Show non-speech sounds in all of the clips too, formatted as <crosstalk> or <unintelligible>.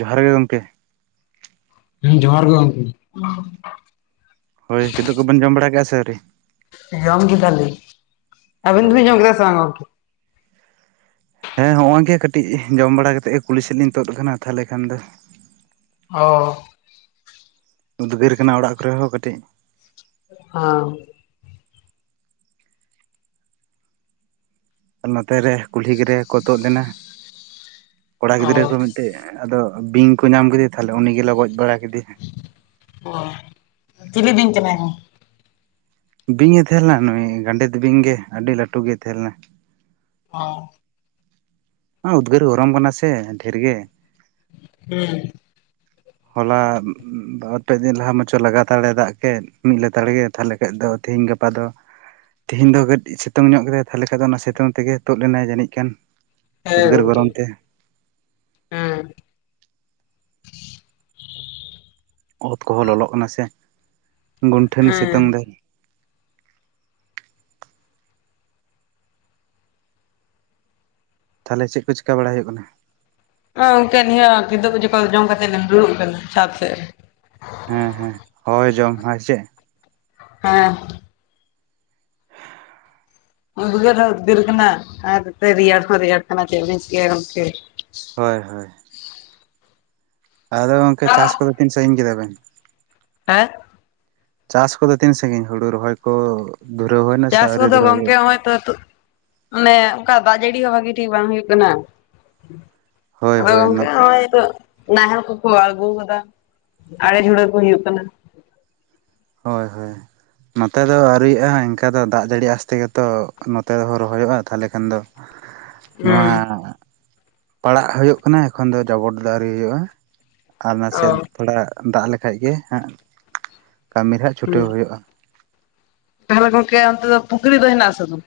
ᱡᱚᱦᱟᱨ ᱜᱮ ᱜᱚᱢᱠᱮ ᱦᱩᱸ ᱡᱚᱦᱟᱨ ᱜᱮ ᱜᱚᱢᱠᱮ ᱦᱳᱭ ᱠᱤᱫᱩᱵ ᱠᱚᱵᱤᱱ ᱡᱚᱢ ᱵᱟᱲᱟ ᱠᱮᱜᱼᱟ ᱥᱮ ᱟᱹᱣᱨᱤ ᱡᱚᱢ ᱠᱮᱫᱟᱞᱤᱧ ᱟᱵᱤᱱ ᱫᱚ ᱦᱳᱭ ᱵᱤᱱ ᱡᱚᱢ ᱦᱳᱭ ᱠᱮᱫᱟ ᱥᱮ ᱵᱟᱝ ᱜᱚᱢᱠᱮ ᱦᱮᱸ ᱦᱚᱸᱜ-ᱚᱭ ᱜᱮ ᱠᱟᱹᱴᱤᱡ ᱡᱚᱢ ᱵᱟᱲᱟ ᱠᱟᱛᱮᱫ ᱜᱮ ᱠᱩᱞᱦᱤ ᱥᱮᱫ ᱞᱤᱧ ᱛᱚᱫ ᱟᱠᱟᱱᱟ ᱛᱟᱞᱦᱮ ᱠᱷᱟᱱ ᱫᱚ ᱚ ᱩᱫᱽᱜᱟᱹᱨ ᱠᱟᱱᱟ ᱚᱲᱟᱜ ᱠᱚᱨᱮ ᱦᱚᱸ ᱠᱟᱹᱴᱤᱡ ᱦᱚᱸ ᱱᱚᱛᱮ ᱨᱮ ᱠᱩᱞᱦᱤ ᱜᱮᱨᱟᱹ ᱠᱚ ᱛᱩᱫ ᱞᱮᱱᱟ ᱠᱚᱲᱟ ᱜᱤᱫᱽᱨᱟᱹ ᱚ ᱠᱚ ᱢᱤᱫᱴᱤᱡ ᱟᱫᱚ ᱵᱤᱧ ᱠᱚ ᱧᱟᱢ ᱠᱮᱫᱮᱭᱟ ᱛᱟᱦᱞᱮ ᱩᱱᱤ ᱜᱮᱞᱮ ᱜᱚᱡ ᱵᱟᱲᱟ ᱠᱮᱫᱮᱭᱟ ᱚ ᱪᱤᱞᱤ ᱵᱤᱧ ᱠᱟᱱᱟᱭ ᱜᱚᱢ ᱵᱤᱧᱮ ᱛᱟᱦᱮᱸ ᱞᱮᱱᱟ ᱱᱩᱭ ᱜᱟᱸᱰᱮᱛ ᱵᱤᱧ ᱜᱮ ᱟᱹᱰᱤ ᱞᱟᱹᱴᱩ ᱜᱮᱭ ᱛᱟᱦᱮᱸ ᱞᱮᱱᱟ ᱚ ᱩᱫᱽᱜᱟᱹᱨ ᱜᱚᱨᱚᱢ ᱠᱟᱱᱟ ᱥᱮ ᱰᱷᱮᱨ ᱜᱮ ᱦᱩᱸ ᱦᱚᱞᱟ ᱵᱟᱨ-ᱯᱮ ᱫᱤᱱ ᱞᱟᱦᱟ ᱢᱟᱪᱚ ᱞᱟᱜᱟᱛᱟᱲᱮ ᱫᱟᱜ‌ᱠᱮᱫ ᱢᱤᱫ ᱞᱮᱛᱟᱲ ᱜᱮ ᱛᱟᱦᱞᱮ ᱠᱷᱟᱡ ᱫᱚ ᱛᱤᱦᱤᱧ ᱜᱟᱯᱟ ᱜᱟᱯᱟ ᱫᱚ ᱛᱤᱦᱤᱧ ᱫᱚ ᱠᱟᱹᱡ ᱥᱤᱛᱩᱝ ᱧᱚᱜ ᱠᱮᱫᱟᱭ ᱛᱟᱦᱣᱞᱮ ᱠᱷᱟᱱ ᱫᱚ ᱚᱱᱟ ᱥᱤᱛᱩᱝ ᱛᱮᱜᱮ ᱛᱩᱫ ᱞᱮᱱᱟᱭ ᱡᱟᱹᱱᱤᱡ ᱠᱷᱟᱱ ᱦᱮᱸ ᱩᱫᱽᱜᱟᱹᱨ ᱜᱚᱝᱠᱮ ᱜᱚᱨᱚᱢ ᱛᱮ ᱦᱮᱸ ᱚᱛ ᱠᱚᱦᱚᱸ ᱞᱚᱞᱚᱜ ᱠᱟᱱᱟ ᱥᱮ ᱜᱚᱱᱴᱷᱟᱹᱱᱤ ᱦᱮᱸ ᱥᱤᱛᱩᱝ ᱫᱟᱭ ᱛᱟᱦᱮᱞᱮ ᱪᱮᱫ ᱠᱚ ᱪᱤᱠᱟ ᱵᱟᱲᱟ ᱦᱩᱭᱩᱜ ᱠᱟᱱᱟ ᱚ ᱜᱚᱢᱠᱮ ᱱᱤᱭᱟᱹ ᱠᱤᱫᱩᱜ ᱡᱚᱢᱟᱜ ᱠᱚ ᱡᱚᱢ ᱠᱟᱛᱮ ᱫᱩᱲᱩᱵ ᱟᱠᱟᱱᱟ ᱪᱷᱟᱛ ᱥᱮᱫ ᱨᱮ ᱦᱮᱸ ᱦᱮᱸ ᱦᱚᱭ ᱡᱚᱢ ᱦᱮᱸ ᱪᱮᱫ ᱦᱮᱸ ᱩᱫᱜᱟᱹᱨ ᱦᱚᱸ ᱩᱫᱜᱟᱹᱨ ᱠᱟᱱᱟ ᱨᱮᱭᱟᱲ ᱦᱚᱸ ᱨᱮᱭᱟᱲ ᱠᱟᱱᱟ ᱛᱮ ᱪᱮᱫ ᱞᱤᱧ ᱪᱤᱠᱟᱹᱭᱟ ᱜᱟᱢᱠᱮ ᱦᱳᱭ ᱦᱳᱭ ᱟᱫᱚ ᱜᱚᱝᱠᱮ ᱪᱟᱥ ᱠᱚᱫᱚ ᱛᱤᱱ ᱥᱟᱹᱜᱤᱧ ᱠᱮᱫᱟ ᱵᱤᱱ ᱦᱮᱸ ᱪᱟᱥ ᱠᱚᱫᱚ ᱛᱤᱱ ᱥᱟᱹᱜᱤᱧ ᱦᱩᱲᱩ ᱨᱚᱦᱚᱭ ᱠᱚ ᱫᱷᱩᱨᱟᱹᱣ ᱦᱩᱭᱱᱟ ᱥᱮ ᱪᱟᱥ ᱟᱹᱣᱨᱤ ᱠᱚᱫᱚ ᱫᱷᱩᱨᱟᱹᱣ ᱜᱚᱢᱠᱮ ᱦᱩᱭᱩᱜᱼᱟ ᱦᱚᱭ ᱛᱚ ᱛᱩᱜ ᱢᱟᱱᱮ ᱚᱱᱠᱟ ᱫᱟᱜ ᱡᱟᱹᱲᱤ ᱦᱚᱸ ᱵᱷᱟᱹᱜᱤ ᱴᱷᱤᱠ ᱵᱟᱝ ᱦᱩᱭᱩᱜ ᱠᱟᱱᱟ ᱦᱳᱭ ᱟᱫᱚ ᱦᱳᱭ ᱜᱚᱝᱠᱮ ᱱᱚᱛᱮ ᱦᱚᱜᱚᱭ ᱛᱚ ᱱᱟᱦᱮᱞ ᱠᱚᱠᱚ ᱟᱬᱜᱩ ᱟᱠᱟᱫᱟ ᱟᱲᱮ ᱡᱷᱩᱲᱟᱹ ᱠᱚ ᱦᱩᱭᱩᱜ ᱠᱟᱱᱟ ᱦᱳᱭ ᱦᱳᱭ ᱱᱚᱛᱮ ᱫᱚ ᱟᱹᱣᱨᱤᱜᱼᱟ ᱮᱤᱱᱠᱟ ᱫᱚ ᱫᱟᱜ ᱡᱟᱹᱲᱤ ᱟᱥᱛᱮ ᱜᱮᱛᱚ ᱱᱚᱛᱮ ᱦᱚᱸ ᱨᱚᱦᱚᱭᱚᱜᱼᱟ ᱛᱟᱦᱚᱞᱮ ᱠᱷᱟᱱ ᱫᱚ <unintelligible> ᱱᱚᱣᱟ ᱯᱟᱲᱟᱜ ᱦᱩᱭᱩᱜ ᱠᱟᱱᱟ ᱮᱠᱷᱚᱱ ᱫᱚ ᱡᱟᱵᱚᱴ ᱫᱚ ᱟᱹᱣᱨᱤ ᱦᱩᱭᱩᱜᱼᱟ ᱟᱨ ᱚ ᱱᱟᱥᱮᱜ ᱛᱷᱚᱲᱟ ᱫᱟᱜ ᱞᱮᱠᱷᱟᱡ ᱜᱮ ᱦᱟᱸᱜ ᱠᱟᱹᱢᱤᱨᱮ ᱦᱟᱸᱜ ᱪᱷᱩᱴᱟᱹᱣ ᱦᱩᱭᱩᱜᱼᱟ ᱛᱟᱦᱞᱮ ᱜᱚᱢᱠᱮ ᱚᱱᱛᱮ ᱫᱚ ᱯᱩᱠᱷᱨᱤ ᱫᱚ ᱦᱮᱱᱟᱜ ᱟᱥᱮ ᱵᱟᱝ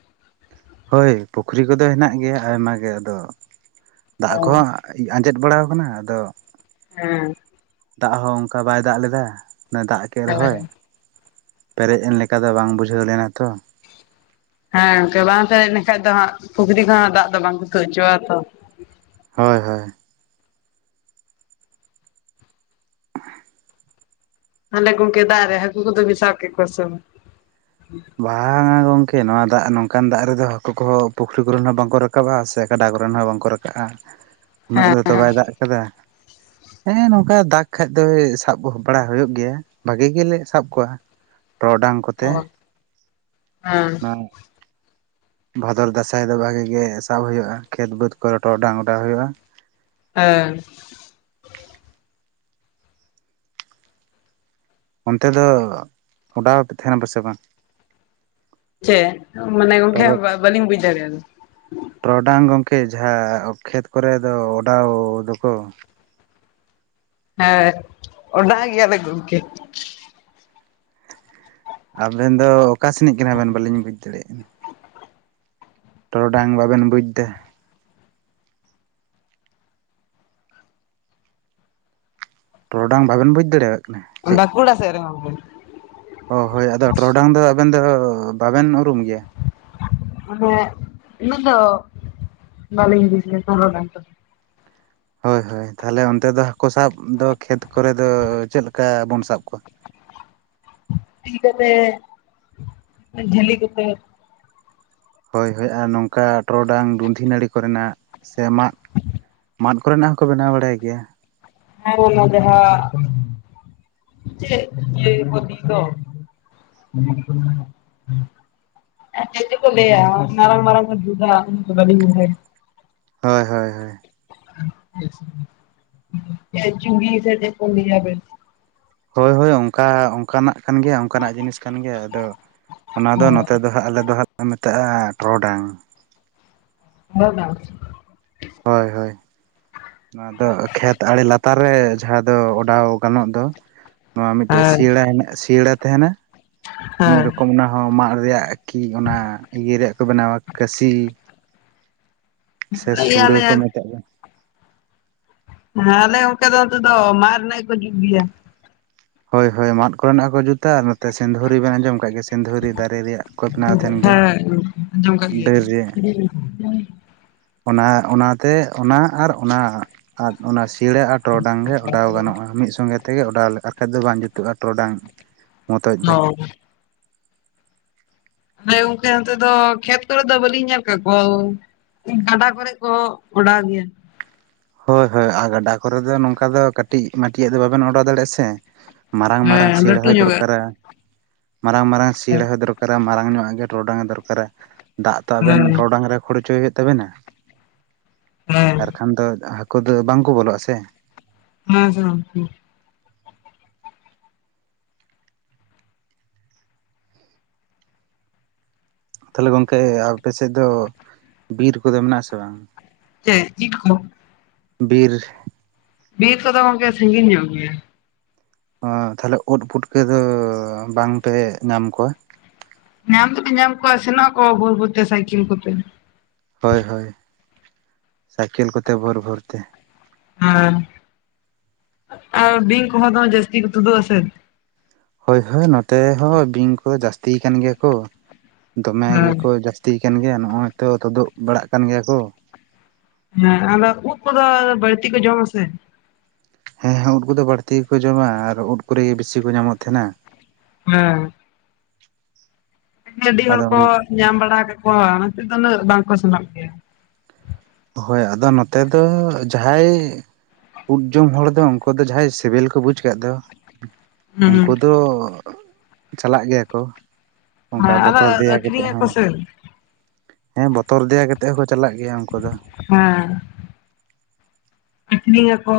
ᱦᱚᱭ ᱯᱩᱠᱷᱨᱤ ᱠᱚᱫᱚ ᱦᱮᱱᱟᱜ ᱜᱮᱭᱟ ᱟᱭᱢᱟ ᱜᱮ ᱟᱫᱚ ᱫᱟᱜ ᱚ ᱠᱚᱦᱚᱸ ᱟᱸᱡᱮᱫ ᱵᱟᱲᱟᱣ ᱟᱠᱟᱱᱟ ᱟᱫᱚ ᱦᱮᱸ ᱫᱟᱜ ᱦᱚᱸ ᱚᱱᱠᱟ ᱵᱟᱭ ᱫᱟᱜ ᱞᱮᱫᱟ ᱫᱟᱜ ᱠᱮᱫ ᱨᱮᱦᱚᱭ ᱦᱮᱸ ᱯᱮᱨᱮᱡ ᱮᱱ ᱞᱮᱠᱟ ᱫᱚ ᱵᱟᱝ ᱵᱩᱡᱷᱟᱹᱣ ᱞᱮᱱᱟ ᱛᱚ ᱦᱮᱸ ᱜᱚᱝᱠᱮ ᱵᱟᱝ ᱯᱮᱨᱮᱡ ᱞᱮᱱᱠᱷᱟᱡ ᱫᱚ ᱫᱟᱜ ᱯᱩᱠᱷᱨᱤ ᱠᱚᱦᱚ ᱫᱟᱜ ᱫᱚ ᱵᱟᱝ ᱛᱩ ᱦᱚᱪᱚᱣᱟᱜ ᱛᱚ ᱦᱚᱭ ᱦᱚᱭ <unintelligible> ᱦᱟᱱᱮ ᱜᱟᱢᱠᱮ ᱫᱟᱜ ᱨᱮ ᱦᱟᱹᱠᱩ ᱠᱚ ᱫᱚ ᱵᱤᱱ ᱥᱟᱵᱠᱮᱜ ᱠᱚᱣᱟ ᱥᱮ ᱵᱟᱝ ᱵᱟᱝᱟ ᱜᱚᱝᱠᱮ ᱱᱚᱣᱟ ᱫᱟᱜ ᱱᱚᱝᱠᱟᱱ ᱫᱟᱜ ᱨᱮᱫᱚ ᱦᱟᱹᱠᱩ ᱠᱚᱦᱚᱸ ᱯᱩᱠᱷᱨᱤ ᱠᱚᱨᱮᱱ ᱦᱚᱸ ᱵᱟᱝᱠᱚ ᱨᱟᱠᱟᱵᱼᱟ ᱥᱮ ᱠᱟᱰᱟ ᱠᱚᱨᱮᱱ ᱦᱚᱸ ᱵᱟᱝᱠᱚ ᱨᱟᱠᱟᱵᱼᱟ <unintelligible> ᱩᱱᱟᱹᱜ ᱫᱚ ᱛᱚ ᱵᱟᱭ ᱫᱟᱜ ᱟᱠᱟᱫᱟ ᱦᱮᱸ ᱱᱚᱝᱠᱟ ᱫᱟᱜᱽ ᱠᱷᱟᱡ ᱫᱚ ᱥᱟᱵ ᱵᱟᱲᱟ ᱦᱩᱭᱩᱜ ᱜᱮᱭᱟ ᱵᱷᱟᱹᱜᱤ ᱜᱮᱞᱮ ᱥᱟᱵ ᱠᱚᱣᱟ ᱴᱚᱨᱚᱰᱟᱝ ᱠᱚᱛᱮ ᱚ ᱦᱮᱸ ᱦᱩᱸ ᱵᱷᱟᱫᱚᱨ ᱫᱟᱥᱟᱸᱟᱭ ᱫᱚ ᱵᱷᱟᱜᱤ ᱜᱮ ᱥᱟᱵ ᱦᱩᱭᱩᱜᱼᱟ ᱠᱷᱮᱛ ᱵᱟᱹᱫᱽ ᱠᱚᱨᱮ ᱴᱚᱨᱚᱜᱰᱟᱝ ᱚᱰᱟᱣ ᱦᱩᱭᱩᱜᱼᱟ ᱦᱮᱸ ᱚᱱᱛᱮ ᱫᱚ ᱚᱰᱟᱣ ᱯᱮ ᱛᱟᱦᱮᱱᱟ ᱥᱮ ᱵᱟᱝ ᱪᱮ ᱢᱟᱱᱮ ᱜᱚᱝᱠᱮ ᱴᱚᱨᱚᱰ ᱵᱟᱹᱞᱤᱧ ᱵᱩᱡ ᱫᱟᱲᱮᱭᱟᱜᱼᱟ ᱴᱚᱨᱚᱰᱟᱝ ᱜᱚᱢᱠᱮ ᱡᱟᱦᱟᱸ ᱠᱷᱮᱛ ᱠᱚᱨᱮ ᱫᱚ ᱚᱰᱟᱣ ᱫᱚᱠᱚ ᱦᱮᱸ ᱚᱰᱟᱣ ᱜᱮᱭᱟᱞᱮ ᱜᱚᱢᱠᱮ ᱟᱵᱤᱱ ᱫᱚ ᱚᱠᱟ ᱥᱮᱱᱤᱡ ᱠᱟᱱᱟᱵᱤᱱ ᱵᱟᱹᱞᱤᱧ ᱵᱩᱡᱽ ᱫᱟᱲᱮᱭᱟᱜ ᱠᱟᱱᱟ ᱴᱚᱨᱚᱰᱟᱝ ᱵᱟᱵᱮᱱ ᱵᱩᱡᱽ ᱫᱟ ᱴᱚᱨᱚᱰᱟᱝ ᱵᱟᱵᱮᱱ ᱵᱩᱡᱽ ᱫᱟᱲᱮᱭᱟᱜ ᱠᱟᱱᱟ ᱪᱮᱫ <unintelligible> ᱚ ᱦᱳᱭ ᱟᱫᱚ ᱴᱚᱨᱰᱟᱝ ᱫᱚ ᱟᱵᱮᱱ ᱫᱚ ᱵᱟᱵᱮᱱ ᱩᱨᱩᱢ ᱜᱮᱭᱟ ᱦᱟᱱᱮ ᱩᱱᱟᱹᱜ ᱫᱚ ᱵᱟᱹᱞᱤᱧ ᱵᱩᱡᱟ ᱴᱚᱨᱚᱰᱟᱝ ᱫᱚ ᱦᱳᱭ ᱦᱳᱭ ᱛᱟᱦᱚᱞᱮ ᱚᱱᱛᱮ ᱫᱚ ᱦᱟᱹᱠᱩ ᱥᱟᱵ ᱫᱚ ᱠᱷᱮᱛ ᱠᱚᱨᱮ ᱫᱚ ᱪᱮᱫ ᱞᱮᱠᱟ ᱵᱚᱱ ᱥᱟᱵ ᱠᱚᱣᱟ ᱛᱤ ᱠᱚᱛᱮ ᱡᱷᱟᱹᱞᱤ ᱠᱟᱛᱮ ᱦᱳᱭ ᱦᱳᱭ ᱟᱨ ᱱᱚᱝᱠᱟ ᱴᱚᱨᱚᱰᱟᱝ ᱫᱩᱫᱷᱤ ᱱᱟᱹᱲᱤ ᱠᱚᱨᱮᱱᱟᱜ ᱥᱮ ᱢᱟᱜ ᱢᱟᱫ ᱠᱚᱨᱮᱱᱟᱜ ᱦᱚᱸᱠᱚ ᱵᱮᱱᱟᱣ ᱵᱟᱲᱟᱭ ᱜᱮᱭᱟ ᱦᱮᱸ ᱚᱱᱟ ᱡᱟᱦᱟᱸ ᱪᱮᱫ <unintelligible> ᱛᱚ ᱢ <inaudible> ᱪᱮᱫ ᱪᱚᱠᱚ ᱞᱟᱹᱭᱟ ᱢᱟᱨᱟᱝ ᱢᱟᱨᱟᱝ ᱵᱩᱡᱷᱟᱹ <inaudible> ᱦᱚᱭ ᱦᱚᱭ ᱪᱩᱲᱤ ᱥᱮ ᱪᱮᱫ ᱠᱚ ᱞᱟᱭᱟ ᱵᱮᱥ ᱦᱚᱭ ᱦᱚᱭ ᱚᱱᱠᱟ ᱚᱱᱠᱟᱱᱟᱜ ᱠᱟᱱ ᱜᱮᱭᱟ ᱚᱱᱠᱟᱱᱟᱜ ᱡᱤᱱᱤᱥ ᱠᱟᱱ ᱜᱮᱭᱟ ᱫᱚ ᱚᱱᱟ ᱫᱚ ᱱᱚᱛᱮ ᱫᱚ ᱦᱟᱸᱜ ᱟᱞᱮ ᱫᱚ ᱦᱟᱸᱜ ᱞᱮ ᱢᱮᱛᱟᱜᱼᱟ ᱴᱚᱨᱚᱰᱟᱝ ᱦᱚᱜ ᱵᱟᱝ ᱦᱳᱭ ᱦᱳᱭ <inaudible> ᱱᱚᱣᱟ ᱫᱚ ᱠᱷᱮᱛ ᱟᱲᱮ ᱞᱟᱛᱟᱨ ᱨᱮ ᱡᱟᱦᱟᱸ ᱫᱚ ᱚᱰᱟᱣ ᱜᱟᱱᱚᱜ ᱫᱚ ᱱᱚᱣᱟ ᱢᱤᱫᱴᱮᱡ ᱦᱮᱸ ᱥᱤᱭᱟᱹᱲᱟ ᱦᱮᱱᱟᱜ ᱥᱤᱭᱟᱹᱲᱟ ᱛᱟᱦᱮᱱᱟ ᱢᱤᱫ ᱦᱮᱸ ᱨᱚᱠᱚᱢ ᱚᱱᱟ ᱦᱚᱸ ᱢᱟᱫ ᱨᱮᱭᱟᱜ ᱠᱤ ᱚᱱᱟ ᱤᱭᱟᱹ ᱨᱮᱭᱟᱜ ᱠᱚ ᱵᱮᱱᱟᱣᱟ ᱠᱟᱹᱥᱤ ᱥᱮ ᱞᱟᱹᱭ ᱥᱩᱲᱟ. ᱟᱞᱮ ᱠᱚ ᱦᱮᱸ ᱢᱮᱛᱟᱜ ᱟ ᱦᱮᱸ ᱟᱞᱮ ᱚᱱᱛᱮ ᱫᱚ ᱱᱤᱛᱚᱜ ᱫᱚ ᱢᱟᱫ ᱨᱮᱱᱟᱜ ᱜᱮᱠᱚ ᱡᱩᱛ ᱜᱮᱭᱟ ᱦᱳᱭ ᱦᱳᱭ ᱢᱟᱫ ᱠᱚᱨᱮᱱᱟᱜ ᱦᱚᱸ ᱠᱚ ᱡᱩᱛᱟ ᱟᱨ ᱥᱤᱸᱫᱩᱨᱤ ᱵᱮᱱ ᱟᱸᱡᱚᱢ ᱠᱟᱜ ᱜᱮ ᱥᱤᱫᱷᱩᱨᱤ ᱫᱟᱨᱮ ᱨᱮᱭᱟᱜ ᱠᱚᱛᱱᱟ ᱛᱟᱦᱮᱱ ᱜᱮ ᱦᱮᱸ ᱰᱟᱹᱨ ᱨᱮᱭᱟᱜ ᱦᱩᱸ ᱚᱱᱟ ᱚᱱᱟᱛᱮ ᱚᱱᱟ ᱟᱨ ᱚᱱᱟ ᱟᱨ ᱚᱱᱟ ᱥᱤᱲᱟ. ᱟᱨ ᱴᱚᱨᱚᱰᱟᱝ ᱜᱮ ᱚᱰᱟᱣ ᱜᱟᱱᱚᱜᱼᱟ ᱢᱤᱫ ᱥᱚᱸᱜᱮ ᱛᱮᱜᱮ ᱚᱰᱟᱣ ᱟᱞᱮ ᱵᱟᱠᱷᱟᱡ ᱫᱚ ᱵᱟᱝ ᱡᱩᱛᱩᱜᱼᱟ ᱴᱚᱰᱟᱝ ᱢᱚᱛᱚᱡ ᱫᱚ ᱚ ᱦᱮ ᱜᱚᱢᱠᱮ ᱚᱱᱛᱮ ᱫᱚ ᱠᱷᱮᱛ ᱠᱚᱨᱮ ᱫᱚ ᱵᱟᱞᱤᱧ ᱧᱮᱞ ᱠᱟᱜ ᱠᱚᱣᱟ ᱜᱟᱰᱟ ᱠᱚᱨᱮ ᱠᱚ ᱚᱰᱟᱣ ᱜᱮᱭᱟ ᱦᱳᱭ ᱦᱳᱭ ᱟᱨ ᱜᱟᱰᱟ ᱠᱚᱨᱮ ᱫᱚ ᱱᱚᱝᱠᱟ ᱫᱚ ᱠᱟᱹᱴᱤᱡ ᱢᱟᱴᱤᱭᱟᱹ ᱫᱚ ᱵᱟᱵᱮᱱ ᱚᱰᱟᱨ ᱫᱟᱲᱮᱭᱟᱜᱼᱟ ᱥᱮ ᱢᱟᱨᱟᱝ ᱢᱟᱨᱟᱝ ᱦᱮᱸ ᱞᱟᱹᱴᱩ ᱥᱮᱬᱦᱟ ᱧᱚᱜᱟᱜ ᱫᱚᱨᱠᱟᱨᱟ ᱢᱟᱨᱟᱝ ᱢᱟᱨᱟᱝ ᱦᱮᱸ ᱥᱤᱨᱦᱟ ᱫᱚᱨᱠᱟᱨᱟ ᱢᱟᱨᱟᱝ ᱧᱚᱜ ᱜᱮ ᱴᱚᱨᱚᱰᱟᱝ ᱫᱚᱨᱠᱟᱨᱟ ᱫᱟᱜ ᱛᱚ ᱟᱵᱮᱱ ᱦᱮᱸ ᱴᱚᱨᱚᱰᱟᱝ ᱨᱮ ᱠᱷᱳᱲᱪᱚᱭ ᱦᱩᱭᱩᱜ ᱛᱟᱵᱮᱱᱟ ᱦᱮᱸ ᱟᱨᱠᱷᱟᱱ ᱫᱚ ᱦᱟᱹᱠᱩ ᱫᱚ ᱵᱟᱝᱠᱚ ᱵᱚᱞᱚᱜᱼᱟ ᱥᱮ ᱦᱮᱸ ᱟᱪᱷᱟ ᱜᱚᱢᱠᱮ ᱛᱟᱦᱞᱮ ᱜᱚᱝᱠᱮ ᱟᱯᱮ ᱥᱮᱫ ᱫᱚ ᱵᱤᱨ ᱠᱚᱫᱚ ᱢᱮᱱᱟᱜ ᱟᱥᱮ ᱵᱟᱝ ᱦᱮᱸ ᱤᱴ ᱠᱚ ᱵᱤᱨ ᱵᱤᱨ ᱠᱚᱫᱚ ᱜᱚᱢᱠᱮ ᱥᱟᱹᱜᱤᱧ ᱧᱚᱜ ᱜᱮᱭᱟ ᱛᱟᱦᱞᱮ ᱩᱫ ᱯᱩᱴᱠᱟᱹ ᱫᱚ ᱵᱟᱝ ᱯᱮ ᱧᱟᱢ ᱠᱚᱣᱟ ᱧᱟᱢ ᱫᱚᱵᱮᱱ ᱧᱟᱢ ᱠᱚᱣᱟ ᱥᱮᱱᱚᱜ ᱟᱠᱚ ᱵᱷᱳᱨ ᱵᱷᱳᱩᱨᱛᱮ ᱥᱟᱭᱠᱮᱞ ᱠᱚᱛᱮ ᱦᱳᱭ ᱦᱳᱭ ᱥᱟᱭᱠᱮᱞ ᱠᱚᱛᱮ ᱵᱷᱳᱨ ᱵᱷᱳᱨᱛᱮ ᱦᱮᱸ ᱟᱨ ᱵᱤᱧ ᱠᱚᱦᱚᱸ ᱫᱚ ᱡᱟᱹᱥᱛᱤ ᱠᱚ ᱛᱩᱫᱩᱜ ᱟᱥᱮ ᱦᱳᱭ ᱦᱳᱭ ᱱᱚᱛᱮ ᱦᱚᱸ ᱵᱤᱧ ᱠᱚ ᱡᱟᱹᱥᱛᱤ ᱠᱟᱱ ᱜᱮᱭᱟ ᱠᱚ ᱫᱚᱢᱮ ᱦᱮᱸ ᱜᱮᱠᱚ ᱡᱟᱹᱥᱛᱤ ᱡᱟ. ᱥᱛᱤ ᱠᱟᱱ ᱜᱮᱭᱟ ᱱᱚᱜ ᱚᱚᱭ ᱛᱚ ᱛᱩᱫᱩᱜ ᱵᱟᱲᱟᱜ ᱠᱟᱱ ᱜᱮᱭᱟ ᱠᱚ ᱦᱮᱸ ᱟᱫᱚ ᱩᱫ ᱠᱚᱫᱚ ᱵᱟᱹᱲᱛᱤ ᱠᱚ ᱡᱚᱢ ᱟᱥᱮ ᱦᱮᱸ ᱦᱮᱸ ᱩᱫ ᱠᱚᱫᱚ ᱵᱟᱹᱲᱛᱤ ᱜᱮᱠᱚ ᱡᱚᱢᱟ ᱟᱨ ᱩᱫ ᱠᱚᱨᱮ ᱜᱮ ᱵᱤᱥᱤ ᱠᱚ ᱧᱟᱢᱚᱜ ᱛᱟᱦᱮᱱᱟ ᱦᱮᱸ ᱟᱹᱰᱤ ᱦᱚᱲ ᱟᱫᱚ ᱠᱚ ᱧᱟᱢ ᱵᱟᱲᱟ ᱠᱟᱠᱚᱣᱟ ᱚᱱᱟ ᱛᱮ ᱫᱚ ᱩᱱᱟᱹᱜ ᱵᱟᱝᱠᱚ ᱥᱮᱱᱚᱜ ᱜᱮᱭᱟ ᱦᱳᱭ ᱟᱫᱚ ᱱᱚᱛᱮ ᱫᱚ ᱡᱟᱦᱟᱸᱭ ᱩᱫ ᱡᱚᱢ ᱦᱚᱲ ᱫᱚ ᱩᱱᱠᱩ ᱫᱚ ᱡᱟᱦᱟᱸᱟᱭ ᱥᱤᱵᱤᱞ ᱠᱚ ᱵᱩᱡ ᱠᱟᱫ ᱫᱚ ᱩᱱᱠᱩ ᱦᱮᱸ ᱫᱚ <inaudible> ᱪᱟᱞᱟᱜ ᱜᱮᱭᱟ ᱠᱚ᱾ ᱚᱱᱠᱟ ᱦᱮᱸ ᱟᱫᱚ ᱵᱚᱛᱚᱨ ᱫᱮᱭᱟ ᱠᱟᱛᱮᱫ ᱟᱹᱠᱷᱨᱤᱧ ᱦᱚᱸ ᱟᱠᱚ ᱥᱮ ᱦᱮᱸ ᱵᱚᱛᱚᱨ ᱫᱮᱭᱟ ᱠᱟᱛᱮᱜ ᱦᱚᱸᱠᱚ ᱪᱟᱞᱟᱜ ᱜᱮᱭᱟ ᱩᱱᱠᱩ ᱫᱚ᱾ ᱦᱮᱸᱻ ᱟᱹᱴᱷᱱᱤ ᱭᱟᱠᱚ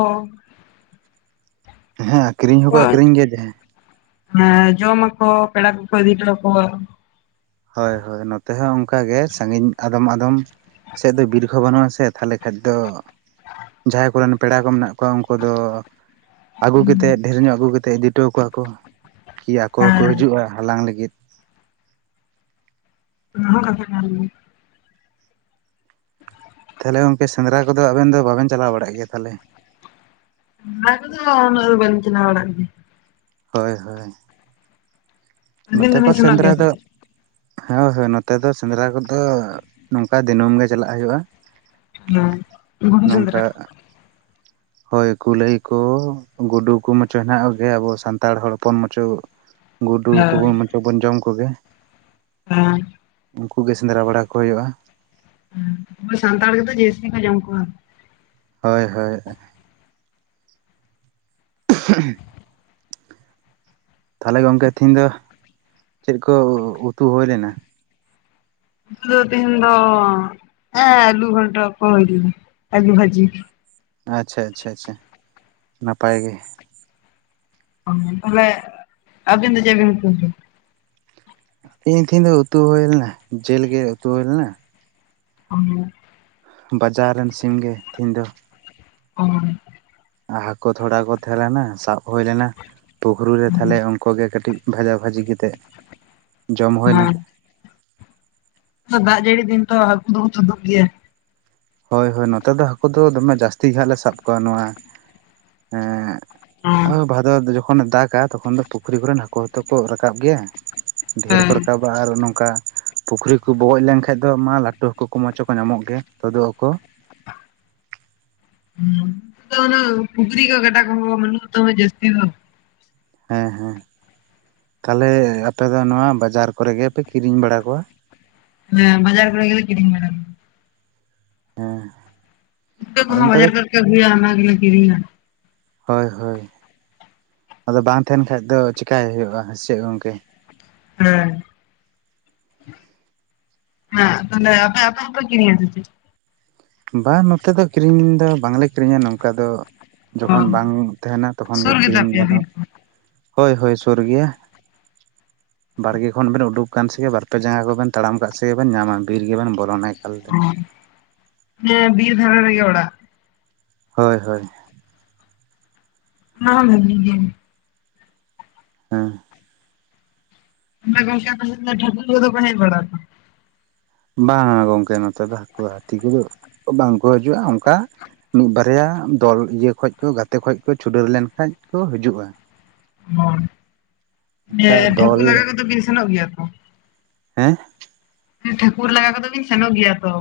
ᱦᱮᱸ ᱟᱠᱷᱨᱤᱧ ᱦᱚᱸᱠᱚ ᱟᱠᱷᱨᱤᱧ ᱜᱮᱭᱟ ᱡᱮᱸ ᱦᱮᱸ ᱡᱚᱢ ᱟᱠᱚ ᱯᱮᱲᱟ ᱠᱚᱠᱚ ᱤᱫᱤ ᱦᱚᱴᱚ ᱟᱠᱚᱣᱟ᱾ ᱦᱚᱭ ᱦᱚᱭ ᱱᱚᱛᱮ ᱦᱚᱸ ᱚᱱᱠᱟ ᱜᱮ ᱥᱟᱺᱜᱤᱧ ᱟᱫᱚᱢ ᱟᱫᱚᱢ ᱥᱮᱫ ᱫᱚ ᱵᱤᱨ ᱠᱚ ᱵᱟᱹᱱᱩᱜ ᱟᱥᱮ ᱛᱟᱦᱚᱞᱮ ᱠᱷᱟᱡ ᱫᱚ ᱡᱟᱦᱟᱸᱭ ᱠᱚᱨᱮᱱ ᱯᱮᱲᱟ ᱠᱚ ᱢᱮᱱᱟᱜ ᱠᱚᱣᱟ ᱩᱱᱠᱩ ᱫᱚ ᱟᱹᱜᱩ ᱠᱟᱛᱮᱫ ᱰᱷᱮᱨ ᱧᱚᱜ ᱟᱹᱜᱩᱛᱮᱫ ᱤᱫᱤ ᱦᱚᱴᱚ ᱟᱠᱚᱣᱟ ᱠᱚ ᱠᱤ ᱟᱠᱚ ᱦᱚᱸᱠᱚ ᱦᱮᱸ ᱦᱤᱡᱩᱜᱼᱟ ᱦᱟᱞᱟᱝ ᱞᱟᱹᱜᱤᱫ ᱚᱱᱟ ᱦᱚ ᱠᱟᱛᱷᱟ ᱠᱟᱱ ᱜᱮᱭᱟ ᱛᱟᱦᱚᱞᱮ ᱜᱚᱝᱠᱮ ᱥᱮᱸᱫᱽᱨᱟ ᱠᱚ ᱫᱚ ᱟᱵᱮᱱ ᱫᱚ ᱵᱟᱵᱮᱱ ᱪᱟᱞᱟᱣ ᱵᱟᱲᱟᱜ ᱜᱮᱭᱟ ᱛᱟᱦᱚᱞᱮ <unintelligible> ᱩᱱᱟᱹᱜ ᱫᱚ ᱵᱟᱠᱤᱧ ᱪᱟᱞᱟᱣ ᱵᱟᱱᱟᱜ ᱜᱮᱭᱟ ᱦᱳᱭ ᱦᱳᱭ ᱟᱹᱵᱤᱱ ᱱᱚᱛᱮ ᱠᱚ‌ ᱫᱚᱵᱤᱱ ᱥᱮᱱᱚᱜ ᱥᱮᱸᱫᱽᱨᱟ ᱜᱮᱭᱟ ᱥᱮ ᱫᱚ ᱪᱮᱫ? ᱦᱮᱸ ᱦᱳᱭ ᱱᱚᱛᱮ ᱫᱚ ᱥᱮᱸᱫᱽᱨᱟ ᱠᱚ ᱫᱚ ᱱᱚᱝᱠᱟ ᱫᱤᱱᱟᱹᱢ ᱜᱮ ᱪᱟᱞᱟᱜ ᱦᱩᱭᱩᱜᱼᱟ ᱱᱚᱝᱠᱟ <inaudible> ᱦᱳᱭ ᱠᱩᱞᱟᱹᱭ ᱠᱚ ᱜᱩᱰᱩ ᱠᱚ ᱢᱟᱪᱚ ᱦᱮᱱᱟᱜ ᱠᱚ ᱜᱮ ᱟᱵᱚ ᱥᱟᱱᱛᱟᱲ ᱦᱚᱲ ᱦᱚᱯᱚᱱ ᱢᱟᱪᱚ ᱜᱩᱰᱩ ᱦᱳᱭ ᱠᱚᱵᱚᱱ ᱢᱚᱪᱚ ᱵᱚᱱ ᱡᱚᱢ ᱠᱚᱜᱮ <unintelligible> ᱩᱱᱠᱩ ᱜᱮ ᱥᱮᱸᱫᱽᱨᱟ ᱵᱟᱲᱟ ᱠᱚ ᱦᱩᱭᱩᱜᱼᱟ ᱟᱵᱚ ᱥᱟᱱᱛᱟᱲ ᱜᱮᱛᱚ ᱡᱟᱥᱛᱤ ᱠᱚ ᱡᱚᱢ ᱠᱚᱣᱟ ᱦᱳᱭ ᱦᱳᱭ <unintelligible> ᱛᱟᱦᱚᱞᱮ ᱜᱚᱢᱠᱮ ᱛᱤᱦᱮᱧ ᱫᱚ ᱪᱮᱫ ᱠᱚ ᱩᱛᱩ ᱦᱩᱭ ᱞᱮᱱᱟ ᱫᱚ ᱛᱤᱦᱤᱧ ᱫᱚ ᱮ ᱟᱞᱩ ᱜᱚᱴᱟ ᱠᱚ ᱟᱞᱩ ᱵᱷᱟᱹᱡᱤ ᱟᱪᱪᱷᱟ ᱟᱪᱪᱷᱟ ᱟᱪᱪᱷᱟ ᱱᱟᱯᱟᱭ ᱜᱮ ᱛᱟᱦᱚᱞᱮ ᱟᱵᱤᱱ ᱪᱮᱫ <unintelligible> ᱛᱮᱦᱮᱧ ᱫᱚ ᱩᱛᱩ ᱦᱩᱭ ᱞᱮᱱᱟ ᱡᱤᱞ ᱜᱮ ᱩᱛᱩ ᱦᱩᱭ ᱞᱮᱱᱟ <inaudible> ᱵᱟᱡᱟᱨ ᱨᱮᱱ ᱥᱤᱢᱜᱮ ᱛᱤᱦᱤᱧ ᱫᱚ ᱚ <unintelligible> ᱟᱨ ᱦᱟᱹᱠᱩ ᱛᱷᱚᱲᱟ ᱠᱚ ᱛᱟᱦᱮᱸ ᱞᱮᱱᱟ ᱥᱟᱵ ᱦᱩᱭ ᱞᱮᱱᱟ ᱯᱩᱠᱷᱨ ᱨᱮ ᱛᱟᱦᱚᱞᱮ ᱩᱱᱠᱩ ᱜᱮ ᱠᱟᱹᱴᱤᱡ ᱵᱷᱟᱡᱟᱼ ᱵᱷᱟᱹᱡᱤ ᱠᱟᱛᱮᱫ ᱡᱚᱢ ᱦᱩᱭᱱᱟ ᱫᱟᱜ ᱡᱟᱹᱲᱤ ᱫᱤᱱ ᱛᱚ ᱦᱟᱹᱠᱩ ᱫᱚ ᱠᱚ ᱛᱩᱫᱩᱜ ᱜᱮᱭᱟ ᱦᱳᱭ ᱦᱳᱭ ᱱᱚᱛᱮ ᱫᱚ ᱦᱟᱹᱠᱩ ᱫᱚ ᱫᱚᱢᱮ ᱡᱟᱹᱥᱛᱤ ᱜᱮ ᱦᱟᱜ ᱞᱮ ᱥᱟᱵ ᱠᱚᱣᱟ ᱱᱚᱣᱟ ᱦᱮᱸ ᱦᱚ ᱵᱷᱟᱫᱚᱨ ᱡᱚᱠᱷᱚᱱᱮ ᱫᱟᱜᱟ ᱛᱚᱠᱷᱚᱱ ᱫᱚ ᱯᱩᱠᱷᱨᱤ ᱠᱚᱨᱮᱱ ᱦᱟᱹᱠᱩ ᱦᱚᱸᱛᱚ ᱠᱚ ᱨᱟᱠᱟᱵ ᱜᱮᱭᱟ ᱰᱷᱮᱨ ᱠᱚ ᱦᱮᱸ ᱨᱟᱠᱟᱵ ᱟᱨ ᱱᱚᱝᱠᱟ ᱯᱩᱠᱷᱨᱤ ᱠᱚ ᱵᱚᱜᱚᱡ ᱞᱮᱱᱠᱷᱟᱱ ᱫᱚ ᱢᱟ ᱞᱟᱹᱴᱩ ᱦᱟᱹᱠᱩ ᱠᱚ ᱢᱟᱪᱚ ᱦᱚᱸᱠᱚ ᱧᱟᱢᱚᱜ ᱜᱮᱭᱟ ᱛᱚᱫᱚ ᱟᱠᱚ ᱦᱩ ᱛᱚ ᱚᱱᱟ ᱯᱩᱠᱷᱨᱤ ᱠᱚ ᱜᱟᱰᱟ ᱠᱚ ᱵᱟᱱᱩᱜ ᱛᱟᱯᱮᱭᱟ ᱡᱟᱹᱥᱛᱤ ᱫᱚ ᱦᱮᱸ ᱦᱮᱸ ᱛᱟᱦᱚᱞᱮ ᱟᱯᱮ ᱫᱚ ᱱᱚᱣᱟ ᱵᱟᱡᱟᱨ ᱠᱚᱨᱮ ᱜᱮᱯᱮ ᱠᱤᱨᱤᱧ ᱵᱟᱲᱟ ᱠᱚᱣᱟ ᱦᱮᱸ ᱵᱟᱡᱟᱨ ᱠᱚᱨᱮ ᱜᱮᱞᱮ ᱠᱤᱨᱤᱧ ᱵᱟᱲᱟ ᱦᱮᱸ ᱯᱩᱴᱠᱟᱹ ᱟᱫᱚ ᱠᱚᱦᱚ ᱱᱮᱛᱟᱨ ᱵᱟᱡᱟᱨ ᱫᱚ ᱠᱚᱨᱮ ᱠᱚ ᱟᱜᱩᱭᱟ ᱚᱱᱟ ᱜᱮᱞᱤᱧ ᱠᱤᱨᱤᱧᱟ ᱦᱳᱭ ᱦᱳᱭ ᱟᱫᱚ ᱵᱟᱝ ᱛᱟᱦᱮᱱ ᱠᱷᱟᱡ ᱫᱚ ᱪᱮᱠᱟᱭ ᱦᱩᱭᱩᱜᱼᱟ ᱥᱮ ᱜᱚᱢᱠᱮ ᱦᱮᱸ ᱦᱮᱸ ᱛᱟᱦᱚᱞᱮ ᱟᱯᱮ ᱟᱯᱮ ᱦᱚ ᱯᱮ ᱠᱤᱨᱤᱧ-ᱟ ᱥᱮ ᱪᱮᱫ ᱵᱟᱝ ᱱᱚᱛᱮ ᱫᱚ ᱠᱤᱨᱤᱧ ᱫᱚ ᱵᱟᱝᱞᱮ ᱠᱤᱨᱤᱧᱟ ᱱᱚᱝᱠᱟ ᱫᱚ ᱚ ᱡᱚᱠᱷᱚᱱ ᱵᱟᱝ ᱛᱟᱦᱮᱱᱟ ᱛᱚᱠᱷᱚᱱᱜᱤ ᱥᱩᱨ ᱜᱮᱛᱟ ᱠᱤᱨᱤᱧ ᱯᱮᱭᱟ ᱵᱤᱨ ᱠᱚ <unintelligible> ᱦᱳᱭ ᱦᱳᱭ ᱥᱩᱨ ᱜᱤᱭᱟ ᱵᱟᱲᱜᱮ ᱠᱷᱚᱱ ᱵᱮᱱ ᱩᱰᱩᱠ ᱟᱠᱟᱱ ᱥᱮᱜᱮ ᱵᱟᱨᱯᱮ ᱡᱟᱸᱜᱟ ᱠᱚ ᱵᱮᱱ ᱛᱟᱲᱟᱢ ᱠᱟᱜ ᱥᱮᱜᱮ ᱵᱮᱱ ᱧᱟᱢᱟ ᱵᱤᱨ ᱜᱮᱵᱮᱱ ᱵᱚᱞᱚᱱᱮᱫ ᱠᱚᱣᱟ ᱦᱩᱸ ᱵᱤᱨ ᱫᱷᱟᱨᱟ ᱨᱮ ᱜᱮ ᱚᱲᱟᱜ ᱦᱳᱭ ᱦᱳᱭ ᱚᱱᱟ ᱦᱚᱸ ᱵᱷᱟᱹᱜᱮ ᱜᱮ ᱦᱮᱸ ᱛᱟᱦᱮᱞᱮ ᱜᱚᱢᱠᱮ ᱟᱯᱮᱥᱮᱫ ᱫᱚ ᱴᱷᱟᱠᱩᱨ ᱠᱚᱫᱟ ᱠᱚ ᱦᱮᱡ ᱵᱟᱲᱟᱜ ᱛᱚ ᱵᱟᱝ ᱜᱚᱢᱠᱮ ᱱᱚᱛᱮ ᱫᱚ ᱦᱟᱹᱠᱩ ᱦᱟᱹᱛᱤ ᱠᱚᱫᱚ ᱵᱟᱝ ᱠᱚ ᱦᱤᱡᱩᱜᱼᱟ ᱚᱱᱠᱟ ᱢᱤᱫ ᱵᱟᱨᱭᱟ ᱫᱚᱞ ᱤᱭᱟᱹ ᱠᱷᱚᱱ ᱠᱚ ᱜᱟᱛᱮ ᱠᱷᱚᱱ ᱠᱚ ᱪᱷᱩᱰᱣ ᱞᱮᱱ ᱠᱷᱟᱱᱡ ᱠᱚ ᱦᱤᱡᱩᱜᱼᱟ ᱚᱸ ᱚᱱᱠᱟ ᱢᱮᱭᱟᱭ ᱴᱷᱟᱹᱠᱩᱨ ᱫᱚᱞ ᱞᱟᱜᱟ ᱠᱚᱫᱚ ᱵᱤᱱ ᱥᱮᱱᱚᱜ ᱜᱮᱭᱟ ᱛᱚ ᱦᱮᱸ ᱴᱷᱟᱹᱠᱩᱨ ᱞᱟᱜᱟ ᱠᱚᱫᱚ ᱵᱤᱱ ᱥᱮᱱᱚᱜ ᱜᱮᱭᱟ ᱛᱚ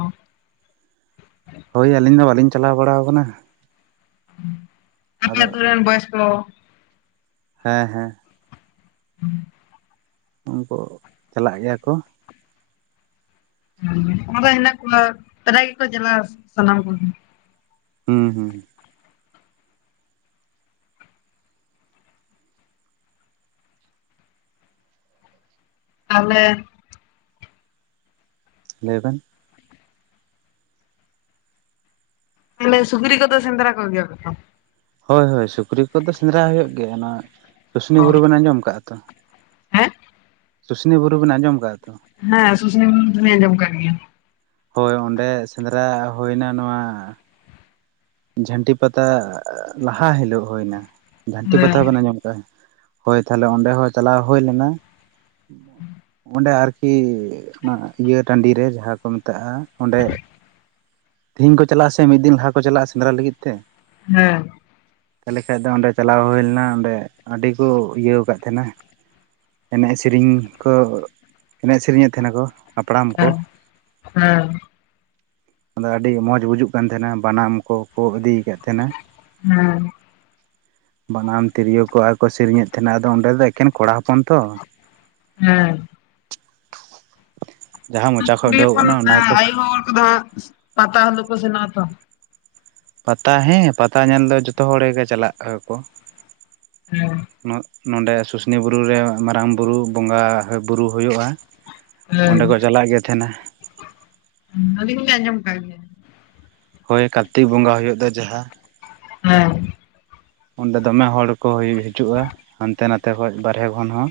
ᱦᱳᱭ ᱟᱹᱞᱤᱧ ᱢᱟ ᱵᱟᱹᱞᱤᱧ ᱪᱟᱞᱟᱣ ᱵᱟᱲᱟ ᱠᱟᱱᱟ ᱩᱸ ᱟᱯᱮ ᱟᱫᱚ ᱟᱛᱳ ᱨᱮᱱ ᱵᱚᱭᱮᱥ ᱠᱚ ᱦᱮᱸ ᱦᱮᱸ <unintelligible> ᱩᱱᱠᱩ ᱪᱟᱞᱟᱜ ᱜᱮᱭᱟ ᱠᱚ᱾ <unintelligible> ᱚᱱᱟᱫᱚ ᱦᱮᱱᱟᱜ ᱠᱚᱣᱟ <unintelligible> ᱜᱮᱠᱚ ᱪᱟᱞᱟᱣᱟ ᱥᱟᱱᱟᱢ ᱠᱚᱜᱮ᱾ ᱦᱩᱸ ᱦᱩᱸ ᱛᱟᱦᱚᱞᱮ ᱞᱟᱹᱭᱵᱮᱱ ᱛᱟᱦᱚᱞᱮ ᱥᱩᱠᱨᱤ ᱠᱚᱫᱚ ᱥᱮᱸᱫᱽᱨᱟ ᱠᱚᱜᱮᱭᱟ ᱠᱚᱛᱚ? ᱦᱚᱭ ᱦᱚᱭ ᱥᱩᱠᱨᱤ ᱠᱚᱫᱚ ᱥᱮᱸᱫᱽᱨᱟ ᱦᱩᱭᱩᱜ ᱜᱮᱭᱟ ᱚᱱᱟ ᱥᱩᱥᱱᱤ ᱚ ᱵᱩᱨᱩ ᱵᱤᱱ ᱟᱸᱡᱚᱢ ᱟᱠᱟᱫ? ᱦᱮᱸ ᱥᱩᱥᱱᱤ ᱵᱩᱨᱩ ᱵᱤᱱ ᱟᱸᱡᱚᱢ ᱠᱟᱜ ᱛᱚ? ᱦᱮᱸ ᱥᱩᱥᱱᱤ ᱵᱩᱨᱩ ᱫᱚ ᱞᱤᱧ ᱟᱸᱡᱚᱢ ᱟᱠᱟᱜ ᱜᱮᱭᱟ᱾ ᱦᱚᱭ ᱚᱸᱰᱮ ᱥᱮᱸᱫᱽᱨᱟ ᱦᱳᱭᱱᱟ ᱱᱚᱶᱟ ᱡᱷᱟᱱᱴᱤ ᱯᱟᱛᱟ ᱞᱟᱦᱟ ᱦᱤᱞᱚᱜ ᱦᱩᱭᱱᱟ ᱾ ᱡᱷᱟᱱᱴᱤ ᱯᱟᱛᱟ ᱦᱮᱸ ᱵᱮᱱ ᱟᱸᱡᱚᱢ ᱠᱟᱜᱼᱟ? <inaudible> ᱦᱚᱭ ᱛᱟᱦᱞᱮ ᱚᱸᱰᱮ ᱦᱚᱸ ᱪᱟᱞᱟᱣ ᱦᱩᱭ ᱞᱮᱱᱟ <inaudible> ᱚᱸᱰᱮ ᱟᱨᱠᱤ ᱠᱤᱻ ᱚᱱᱟ ᱤᱭᱟᱹ ᱴᱟᱺᱰᱤ ᱨᱮ ᱡᱟᱦᱟᱸ ᱠᱚ ᱢᱮᱛᱟᱜᱼᱟ ᱚᱸᱰᱮ <inaudible> ᱛᱮᱦᱮᱧ ᱠᱚ ᱪᱟᱞᱟᱜ-ᱟ ᱥᱮ, ᱢᱤᱫ ᱫᱤᱱ ᱞᱟᱦᱟ ᱠᱚ ᱪᱟᱞᱟᱜᱼᱟ ᱥᱮᱸᱫᱽᱨᱟ ᱞᱟᱹᱜᱤᱫ ᱛᱮ ᱦᱮᱸ ᱛᱟᱦᱚᱞᱮ ᱠᱷᱟᱡ ᱫᱚ ᱚᱸᱰᱮ ᱪᱟᱞᱟᱣ ᱦᱩᱭ ᱞᱮᱱᱟ ᱚᱸᱰᱮ ᱟᱹᱰᱤ ᱠᱚ ᱤᱭᱟᱹᱣ ᱠᱟᱫ ᱛᱟᱦᱮᱱᱟ᱾ ᱮᱱᱮᱡ ᱥᱮᱨᱮᱧ ᱠᱚ <inaudible> ᱮᱱᱮᱡ ᱥᱮᱨᱮᱧᱮᱫ ᱛᱟᱦᱮᱸ ᱱᱟᱠᱚ ᱦᱟᱯᱲᱟᱢ ᱠᱚ ᱦᱩᱸ ᱟᱫᱚ ᱟᱹᱰᱤ ᱢᱚᱸᱡᱽ ᱵᱩᱡᱩᱜ ᱠᱟᱱ ᱛᱟᱦᱮᱸᱱᱟ ᱵᱟᱱᱟᱢ ᱠᱚᱠᱚ ᱤᱫᱤ ᱠᱟᱫ ᱛᱟᱦᱮᱸᱱᱟ᱾ ᱦᱮᱸ ᱵᱟᱱᱟᱢ ᱛᱤᱨᱭᱳ ᱠᱚ ᱟᱨ ᱠᱚ ᱥᱮᱨᱮᱧᱮᱫ ᱛᱟᱦᱮᱸᱱᱟ ᱟᱫᱚ ᱚᱸᱰᱮ ᱫᱚ ᱮᱠᱮᱱ ᱠᱚᱲᱟ ᱦᱚᱯ ᱯᱚᱱ ᱛᱚ <inaudible> ᱦᱮᱸ ᱡᱟᱦᱟᱸ ᱢᱚᱪᱟ ᱠᱷᱚᱡ ᱩᱰᱩᱠᱚᱜ ᱠᱟᱱᱟ ᱚᱱᱟ ᱜᱮᱠᱚ <unintelligible> ᱟᱭᱳ ᱦᱚᱲ ᱠᱚᱫᱚ <inaudible> ᱯᱟᱛᱟ ᱦᱤᱞᱩ ᱠᱚ ᱥᱮᱱᱚᱜ-ᱟ ᱛᱚ ᱯᱟᱛᱟ ᱦᱮᱸ ᱯᱟᱛᱟ ᱧᱮᱞ ᱫᱚ ᱡᱚᱛᱚ ᱦᱚᱲ ᱜᱮᱠᱚ ᱪᱟᱞᱟᱜ-ᱟ ᱠᱚ᱾ ᱦᱮᱸ ᱱᱚᱰᱮ ᱥᱩᱥᱱᱤ ᱵᱩᱨᱩ ᱨᱮ ᱢᱟᱨᱟᱝ ᱵᱩᱨᱩ ᱵᱚᱸᱜᱟ ᱵᱩᱨᱩ ᱦᱩᱭᱩᱜ-ᱟ ᱾ ᱚᱸᱰᱮ ᱠᱚ ᱪᱟᱞᱟᱜ ᱜᱮ ᱛᱟᱦᱮᱱᱟ᱾ ᱦᱩᱸ ᱟᱹᱞᱤᱧ ᱦᱚᱸ ᱞᱤᱧ ᱟᱸᱡᱚᱢ ᱟᱠᱟᱜ ᱜᱮᱭᱟ᱾ ᱦᱮᱸ ᱦᱚᱭ ᱠᱟᱨᱛᱤᱠ ᱵᱚᱸᱜᱟ ᱦᱩᱭᱩᱜ ᱫᱚ ᱡᱟᱦᱟᱸ ᱦᱮᱸ ᱚᱸᱰᱮ ᱫᱚᱢᱮ ᱦᱚᱲ ᱠᱚ ᱦᱤᱡᱩᱜᱼᱟ ᱦᱟᱱᱛᱮ ᱱᱟᱛᱮ ᱠᱷᱚᱡ ᱵᱟᱨᱦᱮ ᱠᱷᱚᱱ ᱦᱚᱸ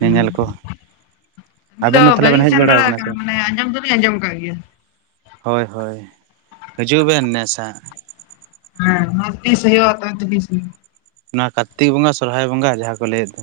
ᱧᱮᱧᱮᱞ ᱠᱚ ᱤᱧ ᱟᱵᱮᱱ ᱫᱚ ᱛᱟᱦᱞᱮ ᱵᱮᱱ ᱵᱟᱹᱞᱤᱧ ᱦᱮᱡ ᱥᱮᱱ ᱵᱟᱲᱟ ᱟᱠᱟᱱᱟ ᱥᱮ ᱵᱟᱝ ᱢᱟᱱᱮ ᱟᱸᱡᱚᱢ ᱫᱚᱞᱤᱧ ᱟᱸᱡᱚᱢ ᱠᱟᱜ ᱜᱮᱭᱟ ᱦᱳᱭ ᱦᱳᱭ ᱦᱤᱡᱩᱜ ᱵᱮᱱ ᱱᱮᱥ ᱦᱟᱜ ᱦᱮᱸ ᱛᱤᱥ ᱦᱳᱭᱳᱜ-ᱟ <inaudible> ᱚᱱᱟ ᱠᱟᱨᱛᱤᱠ ᱵᱚᱸᱜᱟ ᱥᱚᱨᱦᱟᱭ ᱵᱚᱸᱜᱟ ᱡᱟᱦᱟᱸ ᱠᱚ ᱞᱟᱹᱭᱮᱫ ᱫᱚ